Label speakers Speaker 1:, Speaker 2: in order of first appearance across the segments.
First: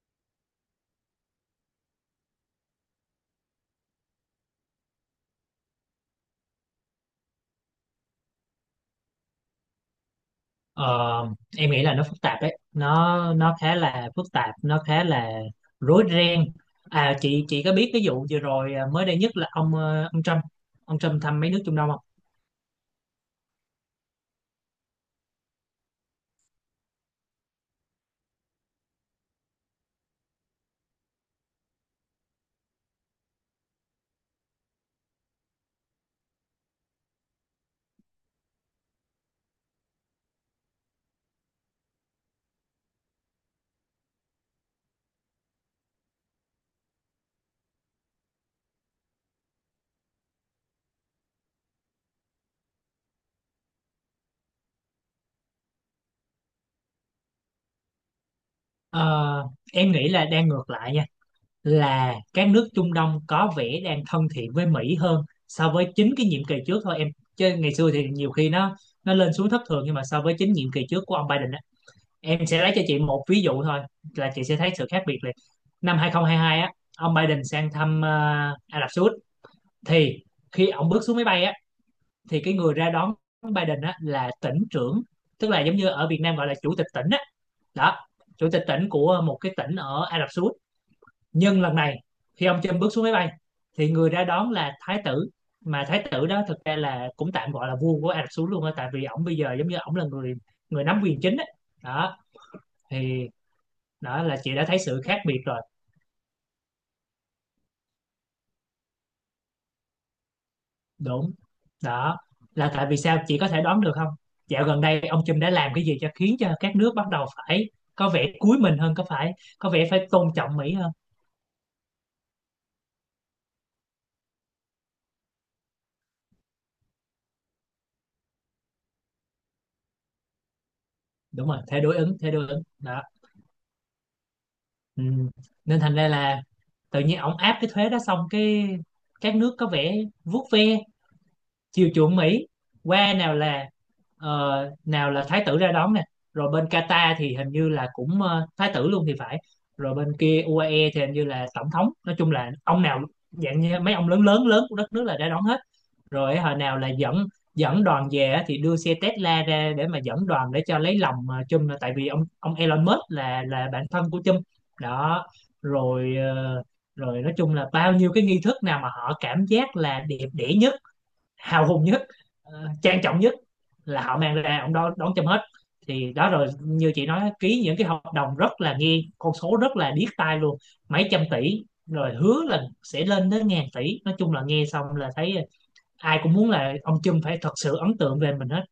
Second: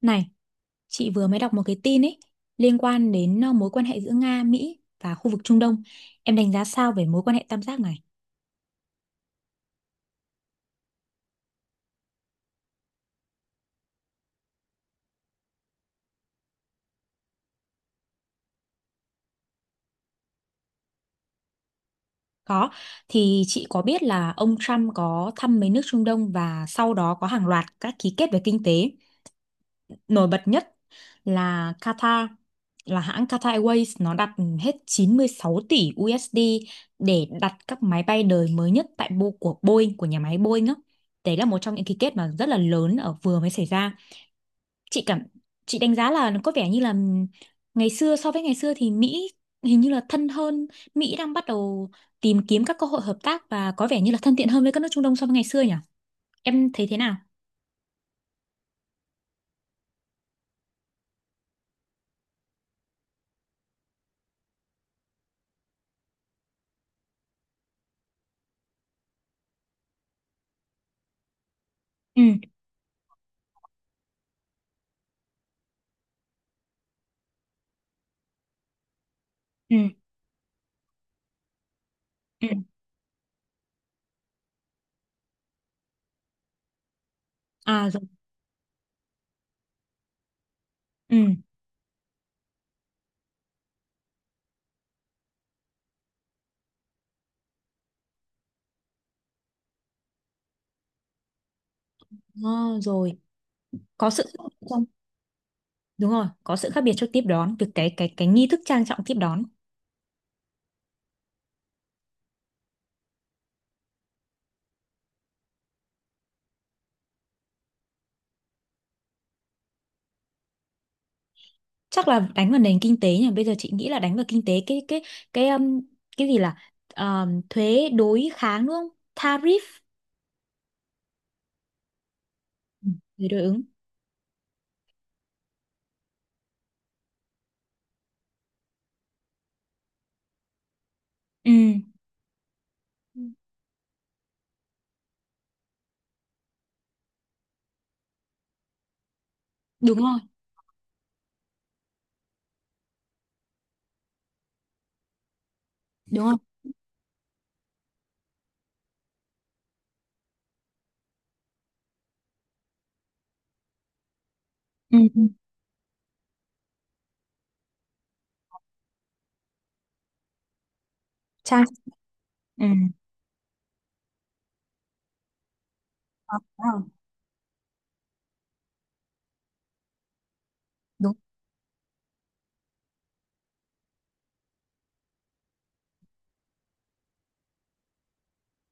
Speaker 1: Này, chị vừa mới đọc một cái tin ấy liên quan đến mối quan hệ giữa Nga, Mỹ và khu vực Trung Đông. Em đánh giá sao về mối quan hệ tam giác này?
Speaker 2: Ờ, em nghĩ là nó phức tạp đấy, nó khá là phức tạp, nó khá là rối ren. À, chị có biết cái vụ vừa rồi, mới đây nhất là ông ông Trump, ông Trump thăm mấy nước Trung Đông không?
Speaker 1: Có, thì chị có biết là ông Trump có thăm mấy nước Trung Đông và sau đó có hàng loạt các ký kết về kinh tế. Nổi bật nhất là Qatar, là hãng Qatar Airways nó đặt hết 96 tỷ USD để đặt các máy bay đời mới nhất tại Bo của Boeing của nhà máy Boeing á. Đấy là một trong những ký kết mà rất là lớn ở vừa mới xảy ra. chị cảm chị đánh giá là nó có vẻ như là ngày xưa so với ngày xưa thì Mỹ hình như là thân hơn. Mỹ đang bắt đầu tìm kiếm các cơ hội hợp tác và có vẻ như là thân thiện hơn với các nước Trung Đông so với ngày xưa nhỉ? Em thấy thế nào?
Speaker 2: Ờ, em nghĩ là đang ngược lại nha, là các nước Trung Đông có vẻ đang thân thiện với Mỹ hơn so với chính cái nhiệm kỳ trước thôi em, chứ ngày xưa thì nhiều khi nó lên xuống thất thường, nhưng mà so với chính nhiệm kỳ trước của ông Biden.
Speaker 1: Ừ.
Speaker 2: Em sẽ lấy cho chị một ví dụ thôi là chị sẽ thấy sự khác biệt liền. Năm 2022 á, ông Biden sang thăm Ả Rập Xê Út,
Speaker 1: Ừ.
Speaker 2: thì khi ông bước xuống máy bay á, thì
Speaker 1: Ừ.
Speaker 2: cái người ra đón Biden á là tỉnh trưởng, tức là giống như ở Việt Nam gọi là chủ tịch tỉnh á.
Speaker 1: À, rồi.
Speaker 2: Đó, chủ tịch tỉnh của một cái tỉnh ở Ả Rập Xê Út.
Speaker 1: Ừ.
Speaker 2: Nhưng lần này khi ông Trump bước xuống máy bay, thì người ra đón là thái tử, mà thái tử đó thực ra là cũng tạm gọi là vua của Ả Rập Xê Út luôn á, tại vì ổng bây giờ giống như ổng là người người nắm quyền chính á. Đó
Speaker 1: À, rồi,
Speaker 2: thì
Speaker 1: có sự
Speaker 2: đó là
Speaker 1: khác
Speaker 2: chị đã
Speaker 1: biệt
Speaker 2: thấy
Speaker 1: trong
Speaker 2: sự khác biệt rồi.
Speaker 1: Đúng rồi, có sự khác biệt trong tiếp đón, việc cái cái nghi thức trang trọng tiếp đón.
Speaker 2: Đúng, đó là tại vì sao chị có thể đoán được không? Dạo gần đây ông Trump đã làm cái gì cho khiến cho các nước bắt đầu phải có vẻ cúi mình hơn, có phải có vẻ phải tôn trọng Mỹ hơn?
Speaker 1: Chắc là đánh vào nền kinh tế nhỉ? Bây giờ chị nghĩ là đánh vào kinh tế, cái cái cái gì là thuế đối kháng, đúng không? Tariff.
Speaker 2: Đúng rồi, thế đối ứng, thế đối ứng
Speaker 1: Ừ,
Speaker 2: đó.
Speaker 1: thuế đối ứng.
Speaker 2: Ừ. Nên thành ra là tự nhiên ông áp cái thuế đó xong cái các nước có vẻ vuốt ve
Speaker 1: Ừ.
Speaker 2: chiều chuộng Mỹ qua,
Speaker 1: Ừ.
Speaker 2: nào là nào là thái tử ra đón nè, rồi bên Qatar thì hình như là cũng thái tử luôn thì phải, rồi
Speaker 1: Đúng
Speaker 2: bên
Speaker 1: rồi.
Speaker 2: kia UAE thì hình như là tổng thống, nói chung là ông nào dạng như mấy ông lớn lớn lớn của đất nước là ra đón hết.
Speaker 1: Đúng rồi.
Speaker 2: Rồi hồi nào là dẫn dẫn đoàn về á, thì đưa xe Tesla ra để mà dẫn đoàn, để cho lấy lòng Trump, tại vì ông Elon Musk là bạn thân của Trump.
Speaker 1: Ừ. Ừ.
Speaker 2: Đó, rồi rồi nói chung là bao nhiêu cái nghi thức nào mà họ cảm giác là đẹp đẽ nhất,
Speaker 1: trang
Speaker 2: hào hùng nhất,
Speaker 1: ừ.
Speaker 2: trang trọng nhất, là họ mang ra ông đó đón châm hết. Thì đó,
Speaker 1: Ờ,
Speaker 2: rồi
Speaker 1: đúng rồi.
Speaker 2: như chị nói, ký những cái hợp đồng rất là, nghe con số rất là điếc tai luôn, mấy
Speaker 1: Đúng.
Speaker 2: trăm tỷ rồi hứa là sẽ lên đến ngàn tỷ, nói chung là nghe xong là thấy ai cũng muốn là ông Trump phải thật sự ấn tượng về mình hết.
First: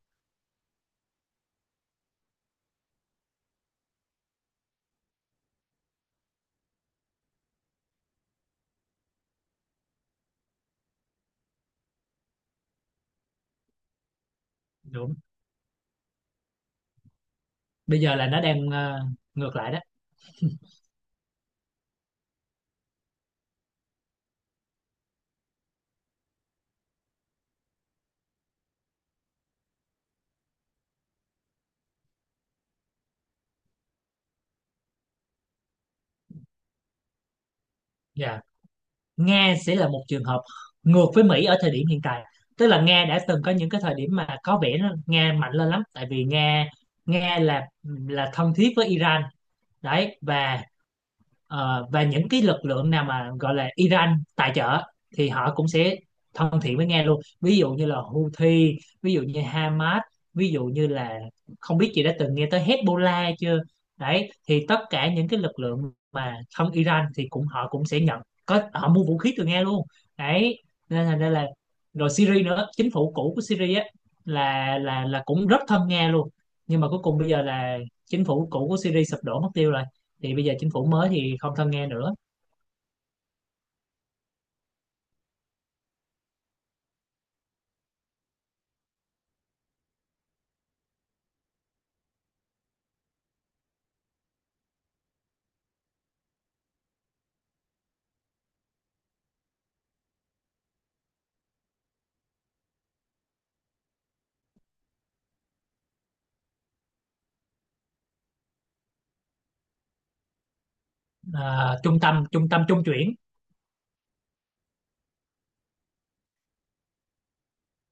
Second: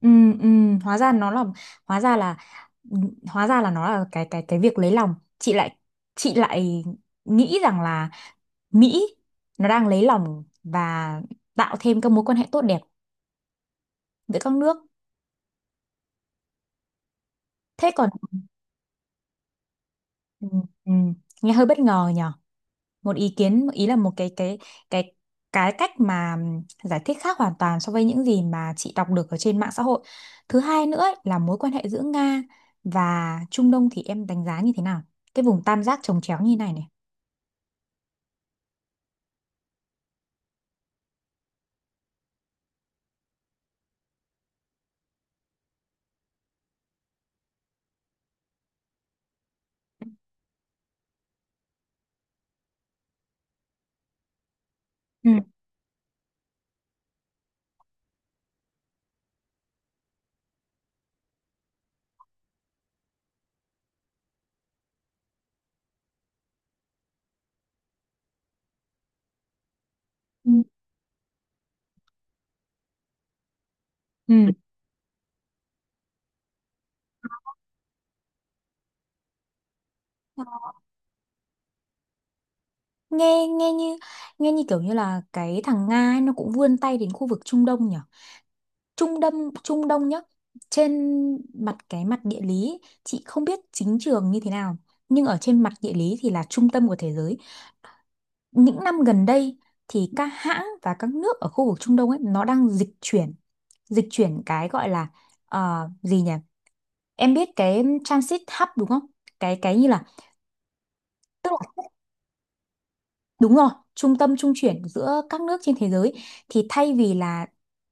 Speaker 1: Ừ. Ừ. hóa ra nó là hóa ra là Ừ, hóa ra là nó là cái cái việc lấy lòng. Chị lại nghĩ rằng là Mỹ nó đang lấy lòng và tạo thêm các mối quan hệ tốt đẹp giữa các nước.
Speaker 2: Đúng,
Speaker 1: Thế
Speaker 2: bây
Speaker 1: còn,
Speaker 2: giờ là nó đang ngược lại đó.
Speaker 1: ừ, ừ, nghe hơi bất ngờ nhỉ? Một ý kiến, ý là một cái cái cái cách mà giải thích khác hoàn toàn so với những gì mà chị đọc được ở trên mạng xã hội. Thứ hai nữa ấy, là mối quan hệ giữa Nga và Trung Đông thì em đánh giá như thế nào? Cái vùng tam giác chồng chéo như này này.
Speaker 2: Dạ, Nga sẽ là một trường hợp ngược với Mỹ ở thời điểm hiện tại, tức là Nga đã từng có những cái thời điểm mà có vẻ nó, Nga mạnh lên lắm, tại vì Nga Nga là thân thiết với Iran. Đấy, và ờ, và những cái lực lượng nào mà gọi là Iran tài trợ thì
Speaker 1: Ừ.
Speaker 2: họ cũng sẽ thân thiện với Nga luôn, ví dụ như là Houthi, ví dụ như Hamas, ví dụ như là, không biết chị đã từng nghe tới Hezbollah chưa. Đấy, thì tất cả những cái lực lượng mà thân Iran thì cũng họ cũng sẽ nhận có, họ mua vũ khí từ Nga luôn.
Speaker 1: Ừ.
Speaker 2: Đấy, nên là rồi Syria nữa, chính phủ cũ của Syria á,
Speaker 1: Ừ.
Speaker 2: là cũng rất thân Nga luôn. Nhưng mà cuối cùng bây giờ là chính phủ cũ của Syria sụp đổ mất tiêu rồi, thì bây giờ chính phủ mới thì không thân nghe nữa.
Speaker 1: Nghe nghe như Nghe như kiểu như là cái thằng Nga ấy, nó cũng vươn tay đến khu vực Trung Đông nhỉ? Trung Đông Trung Đông nhá. Trên mặt Cái mặt địa lý chị không biết chính trường như thế nào, nhưng ở trên mặt địa lý thì là trung tâm của thế giới. Những năm gần đây thì các hãng và các nước ở khu vực Trung Đông ấy nó đang dịch chuyển cái gọi là gì nhỉ, em biết cái transit hub đúng không, cái như là, tức là,
Speaker 2: À, trung tâm, trung tâm trung chuyển.
Speaker 1: đúng rồi, trung tâm trung chuyển giữa các nước trên thế giới. Thì thay vì là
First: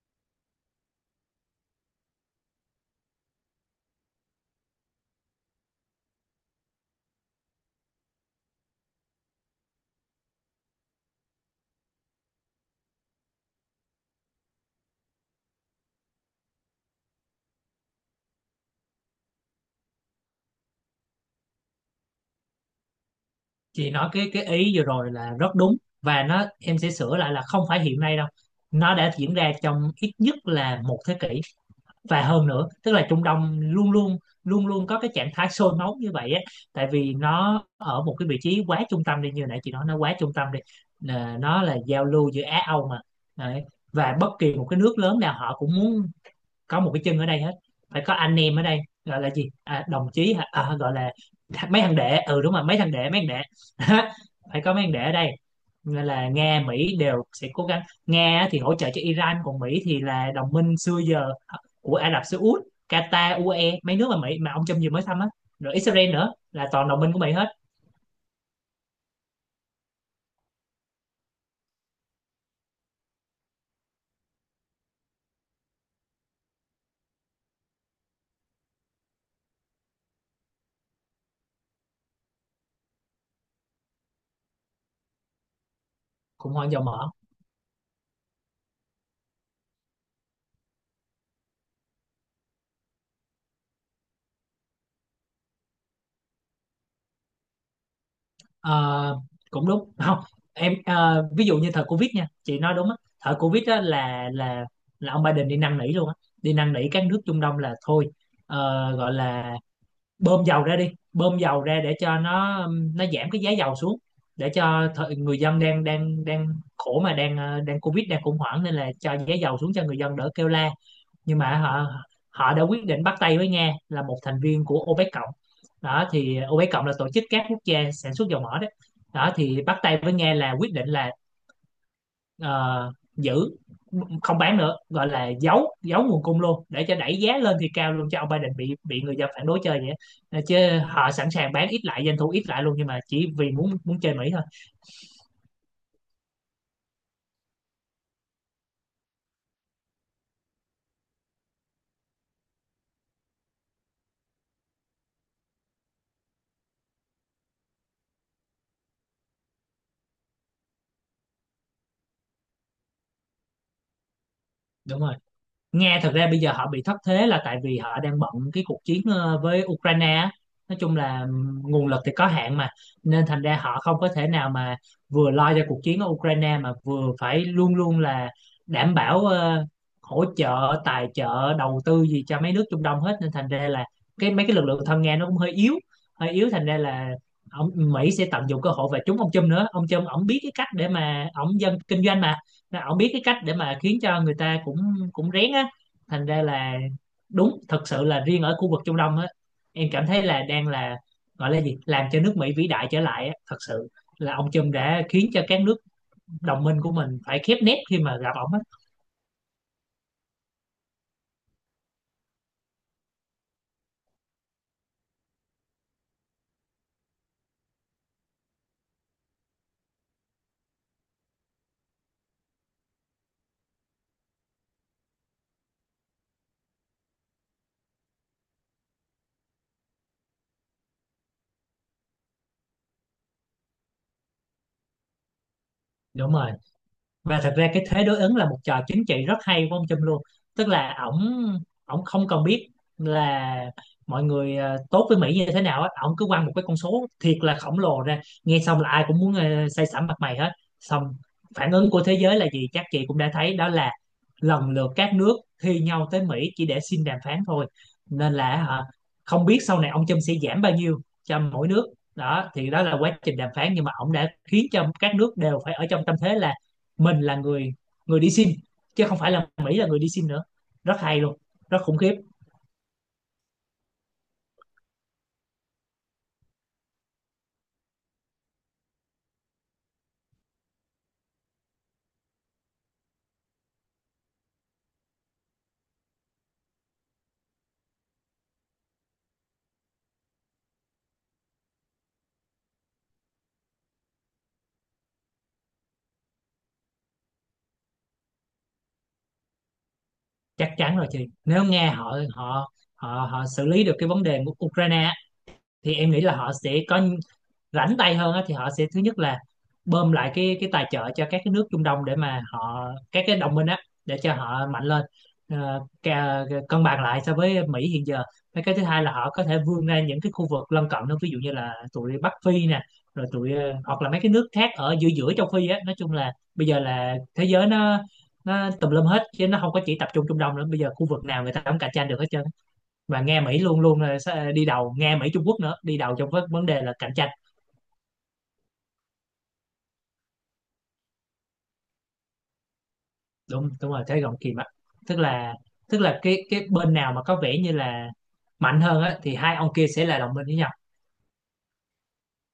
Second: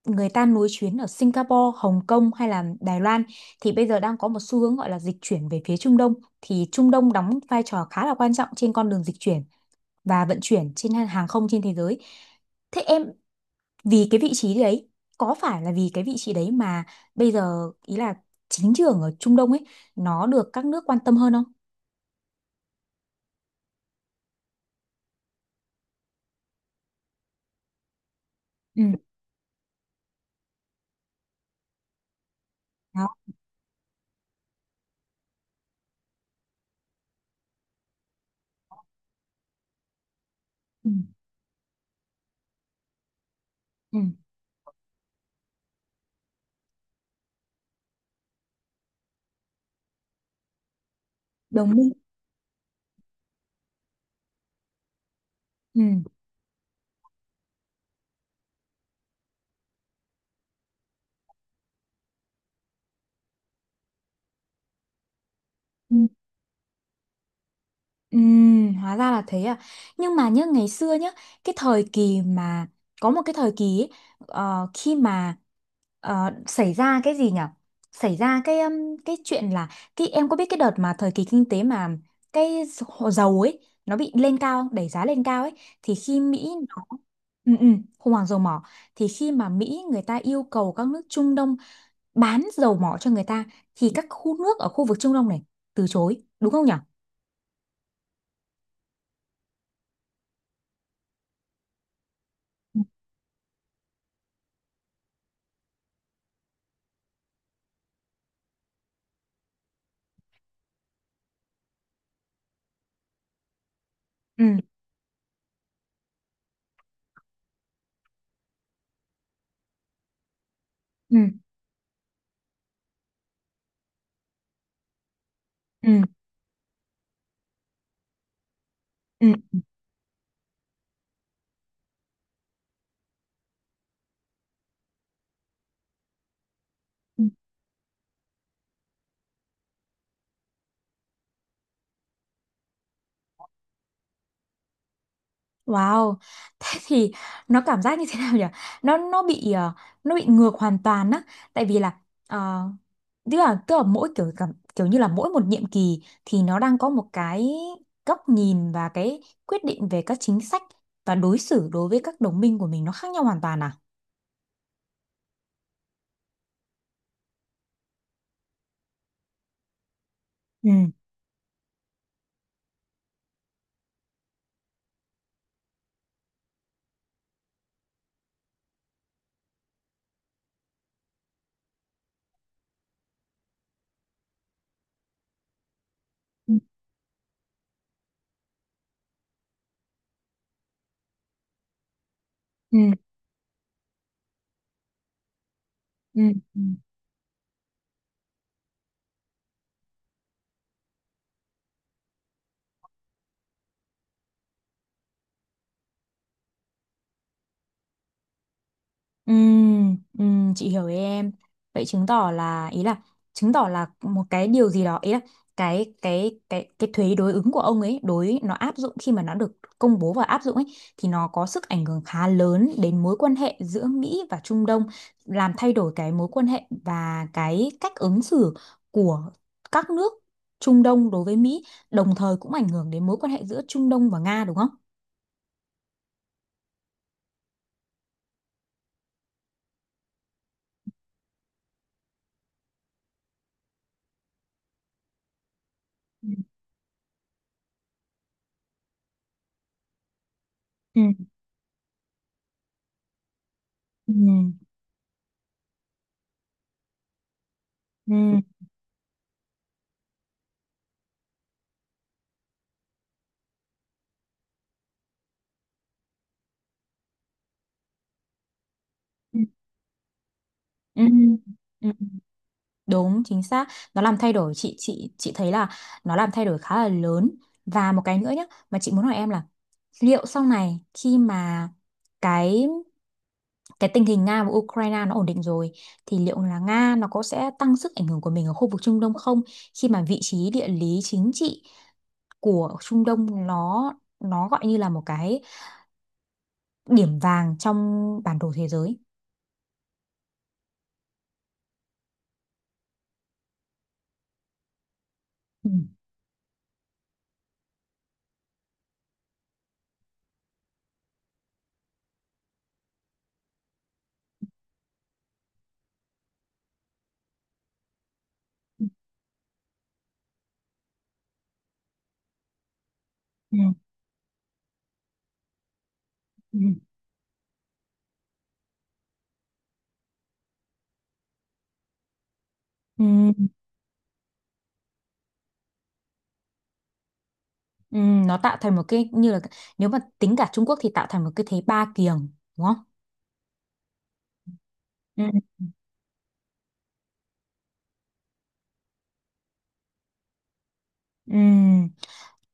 Speaker 1: người ta nối chuyến ở Singapore, Hồng Kông hay là Đài Loan, thì bây giờ đang có một xu hướng gọi là dịch chuyển về phía Trung Đông. Thì Trung Đông đóng vai trò khá là quan trọng trên con đường dịch chuyển và vận chuyển trên hàng không trên thế giới. Thế em, vì cái vị trí đấy có phải là vì cái vị trí đấy mà bây giờ ý là chính trường ở Trung Đông ấy nó được các nước quan tâm hơn không?
Speaker 2: Chị nói cái ý vừa rồi là rất đúng, và nó em sẽ sửa lại là không phải hiện nay đâu,
Speaker 1: Ừ.
Speaker 2: nó đã diễn ra trong ít nhất là một thế kỷ và hơn nữa, tức là
Speaker 1: Đó.
Speaker 2: Trung Đông luôn luôn, luôn luôn có cái trạng thái sôi máu như vậy á, tại vì nó ở một cái vị trí quá trung tâm đi, như nãy chị nói nó quá trung tâm đi.
Speaker 1: Ừ.
Speaker 2: Là nó là giao lưu giữa Á Âu mà. Đấy,
Speaker 1: Ừ.
Speaker 2: và bất kỳ một cái nước lớn nào họ cũng muốn có một cái chân ở đây hết, phải có anh em ở đây, gọi là gì à, đồng chí hả? À, gọi là
Speaker 1: Đồng
Speaker 2: mấy
Speaker 1: minh.
Speaker 2: thằng đệ, ừ đúng rồi mấy thằng đệ, mấy thằng đệ phải có mấy thằng đệ ở đây.
Speaker 1: Ừ.
Speaker 2: Nên là Nga Mỹ đều sẽ cố gắng, Nga thì hỗ trợ cho Iran, còn Mỹ thì là đồng minh xưa giờ à, của Ả Rập Xê Út, Qatar, UAE, mấy nước mà Mỹ mà ông Trump vừa mới thăm á, rồi
Speaker 1: Ừ.
Speaker 2: Israel nữa, là toàn đồng minh của Mỹ hết.
Speaker 1: Hóa ra là thế à. Nhưng mà nhớ ngày xưa nhá, cái thời kỳ mà có một cái thời kỳ ấy, khi mà xảy ra cái gì nhỉ? Xảy ra cái chuyện là, cái em có biết cái đợt mà thời kỳ kinh tế mà cái dầu ấy nó bị lên cao, đẩy giá lên cao ấy, thì khi Mỹ
Speaker 2: Khủng hoảng dầu
Speaker 1: nó,
Speaker 2: mỡ.
Speaker 1: ừ, ừ, khủng hoảng dầu mỏ, thì khi mà Mỹ người ta yêu cầu các nước Trung Đông bán dầu mỏ cho người ta, thì các khu nước ở khu vực Trung Đông này từ chối, đúng không nhỉ?
Speaker 2: Ờ, cũng đúng không, em ví dụ như thời Covid nha, chị nói đúng á, thời Covid á là ông Biden đi năn nỉ luôn á, đi năn nỉ các nước Trung Đông là thôi, gọi là bơm dầu ra đi, bơm dầu ra để cho nó giảm cái giá dầu xuống,
Speaker 1: Ừ.
Speaker 2: để cho thời, người dân đang đang đang khổ mà đang đang Covid, đang khủng hoảng, nên là cho giá dầu xuống cho người dân đỡ kêu la.
Speaker 1: Ừ.
Speaker 2: Nhưng mà họ họ đã quyết định bắt tay với Nga là một thành viên của OPEC cộng.
Speaker 1: Ừ,
Speaker 2: Đó thì OPEC cộng là tổ chức các quốc gia sản xuất dầu mỏ đó.
Speaker 1: ừ,
Speaker 2: Đó thì bắt tay với Nga là quyết định là ờ, giữ không bán nữa, gọi là giấu, giấu nguồn cung luôn, để cho đẩy
Speaker 1: ừ.
Speaker 2: giá lên thì cao luôn, cho ông Biden bị người dân phản đối chơi vậy á. Ờ, chứ họ sẵn sàng bán ít lại, doanh thu ít lại luôn, nhưng mà chỉ vì muốn muốn chơi Mỹ thôi.
Speaker 1: Wow. Thế thì nó cảm giác như thế nào nhỉ? Nó bị, nó bị ngược hoàn toàn á, tại vì là ờ, tức là mỗi kiểu cảm kiểu như là mỗi một nhiệm kỳ thì nó đang có một cái góc nhìn và cái quyết định về các chính sách và đối xử đối với các đồng minh của mình nó khác nhau hoàn toàn à?
Speaker 2: Đúng rồi, Nga thật ra bây giờ họ bị thất thế là tại vì họ đang bận cái cuộc chiến với Ukraine á.
Speaker 1: Ừ.
Speaker 2: Nói chung là nguồn lực thì có hạn mà, nên thành ra họ không có thể nào mà vừa lo cho cuộc chiến ở Ukraine mà vừa phải luôn luôn là đảm bảo hỗ trợ tài trợ đầu tư gì cho mấy nước Trung Đông hết, nên thành ra là cái mấy cái lực lượng thân Nga nó cũng hơi yếu, hơi yếu
Speaker 1: Ừ.
Speaker 2: thành ra là ông Mỹ sẽ tận dụng cơ hội, và trúng ông Trump nữa, ông Trump ổng biết cái cách để mà ổng, dân kinh doanh mà.
Speaker 1: Ừ.
Speaker 2: Nên ổng biết cái cách để mà khiến cho người ta cũng cũng rén á,
Speaker 1: Ừ.
Speaker 2: thành ra là đúng, thật sự là riêng ở khu vực Trung Đông á, em cảm thấy là đang là, gọi là gì, làm cho nước Mỹ vĩ đại trở lại á, thật sự là ông Trump đã khiến cho các nước đồng minh của mình phải khép nép khi mà gặp ổng á.
Speaker 1: Chị hiểu ý em. Vậy chứng tỏ là một cái điều gì đó, ý là cái thuế đối ứng của ông ấy nó áp dụng khi mà nó được công bố và áp dụng ấy, thì nó có sức ảnh hưởng khá lớn đến mối quan hệ giữa Mỹ và Trung Đông, làm thay đổi cái mối quan hệ và cái cách ứng xử của các nước Trung Đông đối với Mỹ, đồng thời cũng ảnh hưởng đến mối quan hệ giữa Trung Đông và Nga đúng không?
Speaker 2: Đúng rồi, và thật ra cái thế đối ứng là một trò chính trị rất hay của ông Trump luôn, tức là ổng, ổng không cần biết là mọi người tốt với Mỹ như thế nào á, ổng cứ
Speaker 1: Ừ.
Speaker 2: quăng một cái con số thiệt là khổng lồ ra, nghe xong là ai cũng muốn say sẩm mặt mày hết.
Speaker 1: Ừ.
Speaker 2: Xong phản ứng của thế giới là gì chắc chị cũng đã thấy đó, là
Speaker 1: Ừ.
Speaker 2: lần lượt các nước thi nhau tới Mỹ chỉ để xin đàm phán thôi. Nên
Speaker 1: Ừ.
Speaker 2: là hả, không biết sau này ông Trump sẽ giảm bao nhiêu cho mỗi nước, đó thì đó là quá trình đàm phán, nhưng mà ông đã khiến cho các nước đều phải ở trong tâm thế là mình là người người đi sim, chứ không phải là Mỹ là người đi sim nữa. Rất
Speaker 1: Ừ.
Speaker 2: hay luôn, rất
Speaker 1: Ừ.
Speaker 2: khủng khiếp.
Speaker 1: Đúng, chính xác. Nó làm thay đổi, chị thấy là nó làm thay đổi khá là lớn. Và một cái nữa nhé, mà chị muốn hỏi em là liệu sau này khi mà cái tình hình Nga và Ukraine nó ổn định rồi thì liệu là Nga nó có sẽ tăng sức ảnh hưởng của mình ở khu vực Trung Đông không? Khi mà vị trí địa lý chính trị của Trung Đông nó gọi như là một cái điểm vàng trong bản đồ thế giới.
Speaker 2: Chắc chắn rồi chị, nếu Nga họ họ họ họ xử lý được cái vấn đề của Ukraine á,
Speaker 1: Ừ.
Speaker 2: thì em nghĩ là họ sẽ có rảnh tay hơn á, thì họ sẽ thứ nhất là bơm lại cái tài trợ cho các cái nước Trung Đông, để mà họ các cái đồng minh á, để cho họ mạnh lên. Ờ, cân bằng lại so với Mỹ hiện giờ. Và cái thứ
Speaker 1: Ừ.
Speaker 2: hai là họ có thể vươn ra những cái khu vực lân cận đó, ví dụ như là tụi Bắc Phi nè, rồi tụi
Speaker 1: Ừ.
Speaker 2: hoặc là mấy cái nước khác ở giữa giữa châu Phi á, nói chung là
Speaker 1: Ừ.
Speaker 2: bây giờ là thế giới nó tùm lum hết, chứ nó không có chỉ tập trung Trung Đông nữa, bây giờ khu vực nào người ta cũng cạnh tranh được hết trơn.
Speaker 1: Ừ.
Speaker 2: Và nghe Mỹ luôn luôn là sẽ đi đầu, nghe Mỹ Trung Quốc nữa đi đầu trong vấn vấn đề là cạnh tranh.
Speaker 1: Ừ, nó tạo thành một cái như là, nếu mà tính cả Trung Quốc thì tạo thành một cái thế ba kiềng đúng không?
Speaker 2: Đúng, đúng rồi, thế gọng kìm ạ. tức
Speaker 1: Ừ.
Speaker 2: là tức là cái bên nào mà có vẻ như là mạnh hơn á thì hai ông kia sẽ là đồng minh với nhau.
Speaker 1: Ừ,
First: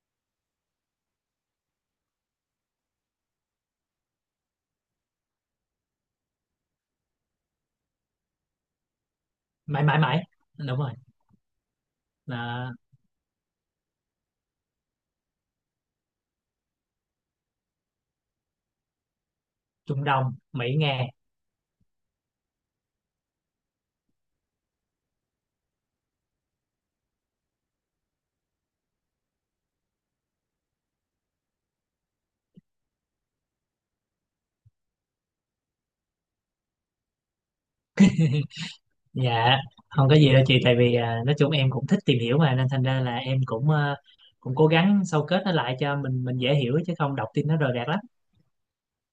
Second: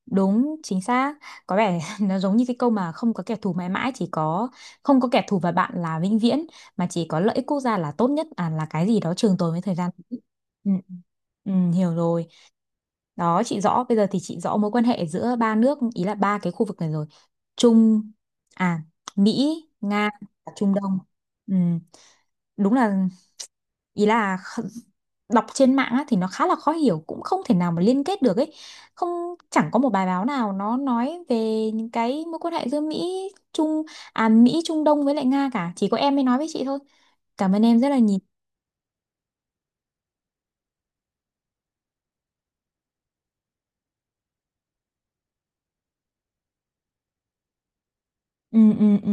Speaker 1: đúng chính xác. Có vẻ nó giống như cái câu mà không có kẻ thù mãi mãi chỉ có không có kẻ thù và bạn là vĩnh viễn, mà chỉ có lợi ích quốc gia là tốt nhất, à, là cái gì đó trường tồn với thời
Speaker 2: Mãi
Speaker 1: gian.
Speaker 2: mãi mãi,
Speaker 1: Ừ.
Speaker 2: đúng rồi,
Speaker 1: Ừ, hiểu rồi.
Speaker 2: là
Speaker 1: Đó, chị rõ, bây giờ thì chị rõ mối quan hệ giữa ba nước, ý là ba cái khu vực này rồi. Trung, à, Mỹ,
Speaker 2: Trung
Speaker 1: Nga
Speaker 2: Đông
Speaker 1: và Trung
Speaker 2: Mỹ
Speaker 1: Đông.
Speaker 2: Nga.
Speaker 1: Ừ, đúng là, ý là, đọc trên mạng á thì nó khá là khó hiểu, cũng không thể nào mà liên kết được ấy, không, chẳng có một bài báo nào nó nói về những cái mối quan hệ giữa Trung Mỹ Trung Đông với lại Nga cả, chỉ có em mới nói với chị thôi. Cảm ơn em rất là nhiều.
Speaker 2: Dạ, không có gì đâu chị, tại vì à, nói chung em cũng thích tìm hiểu mà, nên thành ra là em cũng à, cũng cố gắng sâu kết nó lại cho mình dễ hiểu, chứ không đọc tin nó rời rạc lắm.
Speaker 1: Ừ. Ừ. Ừ.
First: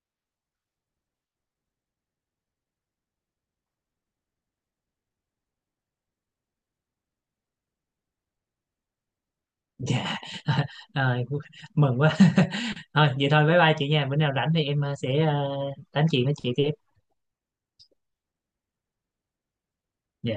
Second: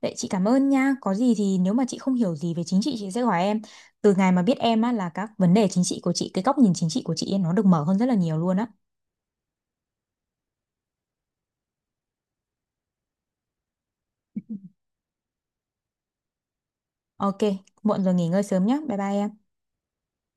Speaker 1: Vậy chị cảm ơn nha, có gì thì nếu mà chị không hiểu gì về chính trị chị sẽ hỏi em. Từ ngày mà biết em á, là các vấn đề chính trị của chị cái góc nhìn chính trị của chị ấy, nó được mở hơn rất là nhiều luôn á.
Speaker 2: Dạ. Rồi, mừng quá. Thôi vậy thôi, bye bye chị nha, bữa nào rảnh thì em à, sẽ à, tám chuyện với chị tiếp.
Speaker 1: Ok, muộn rồi, nghỉ ngơi sớm nhé, bye bye em.
Speaker 2: Dạ.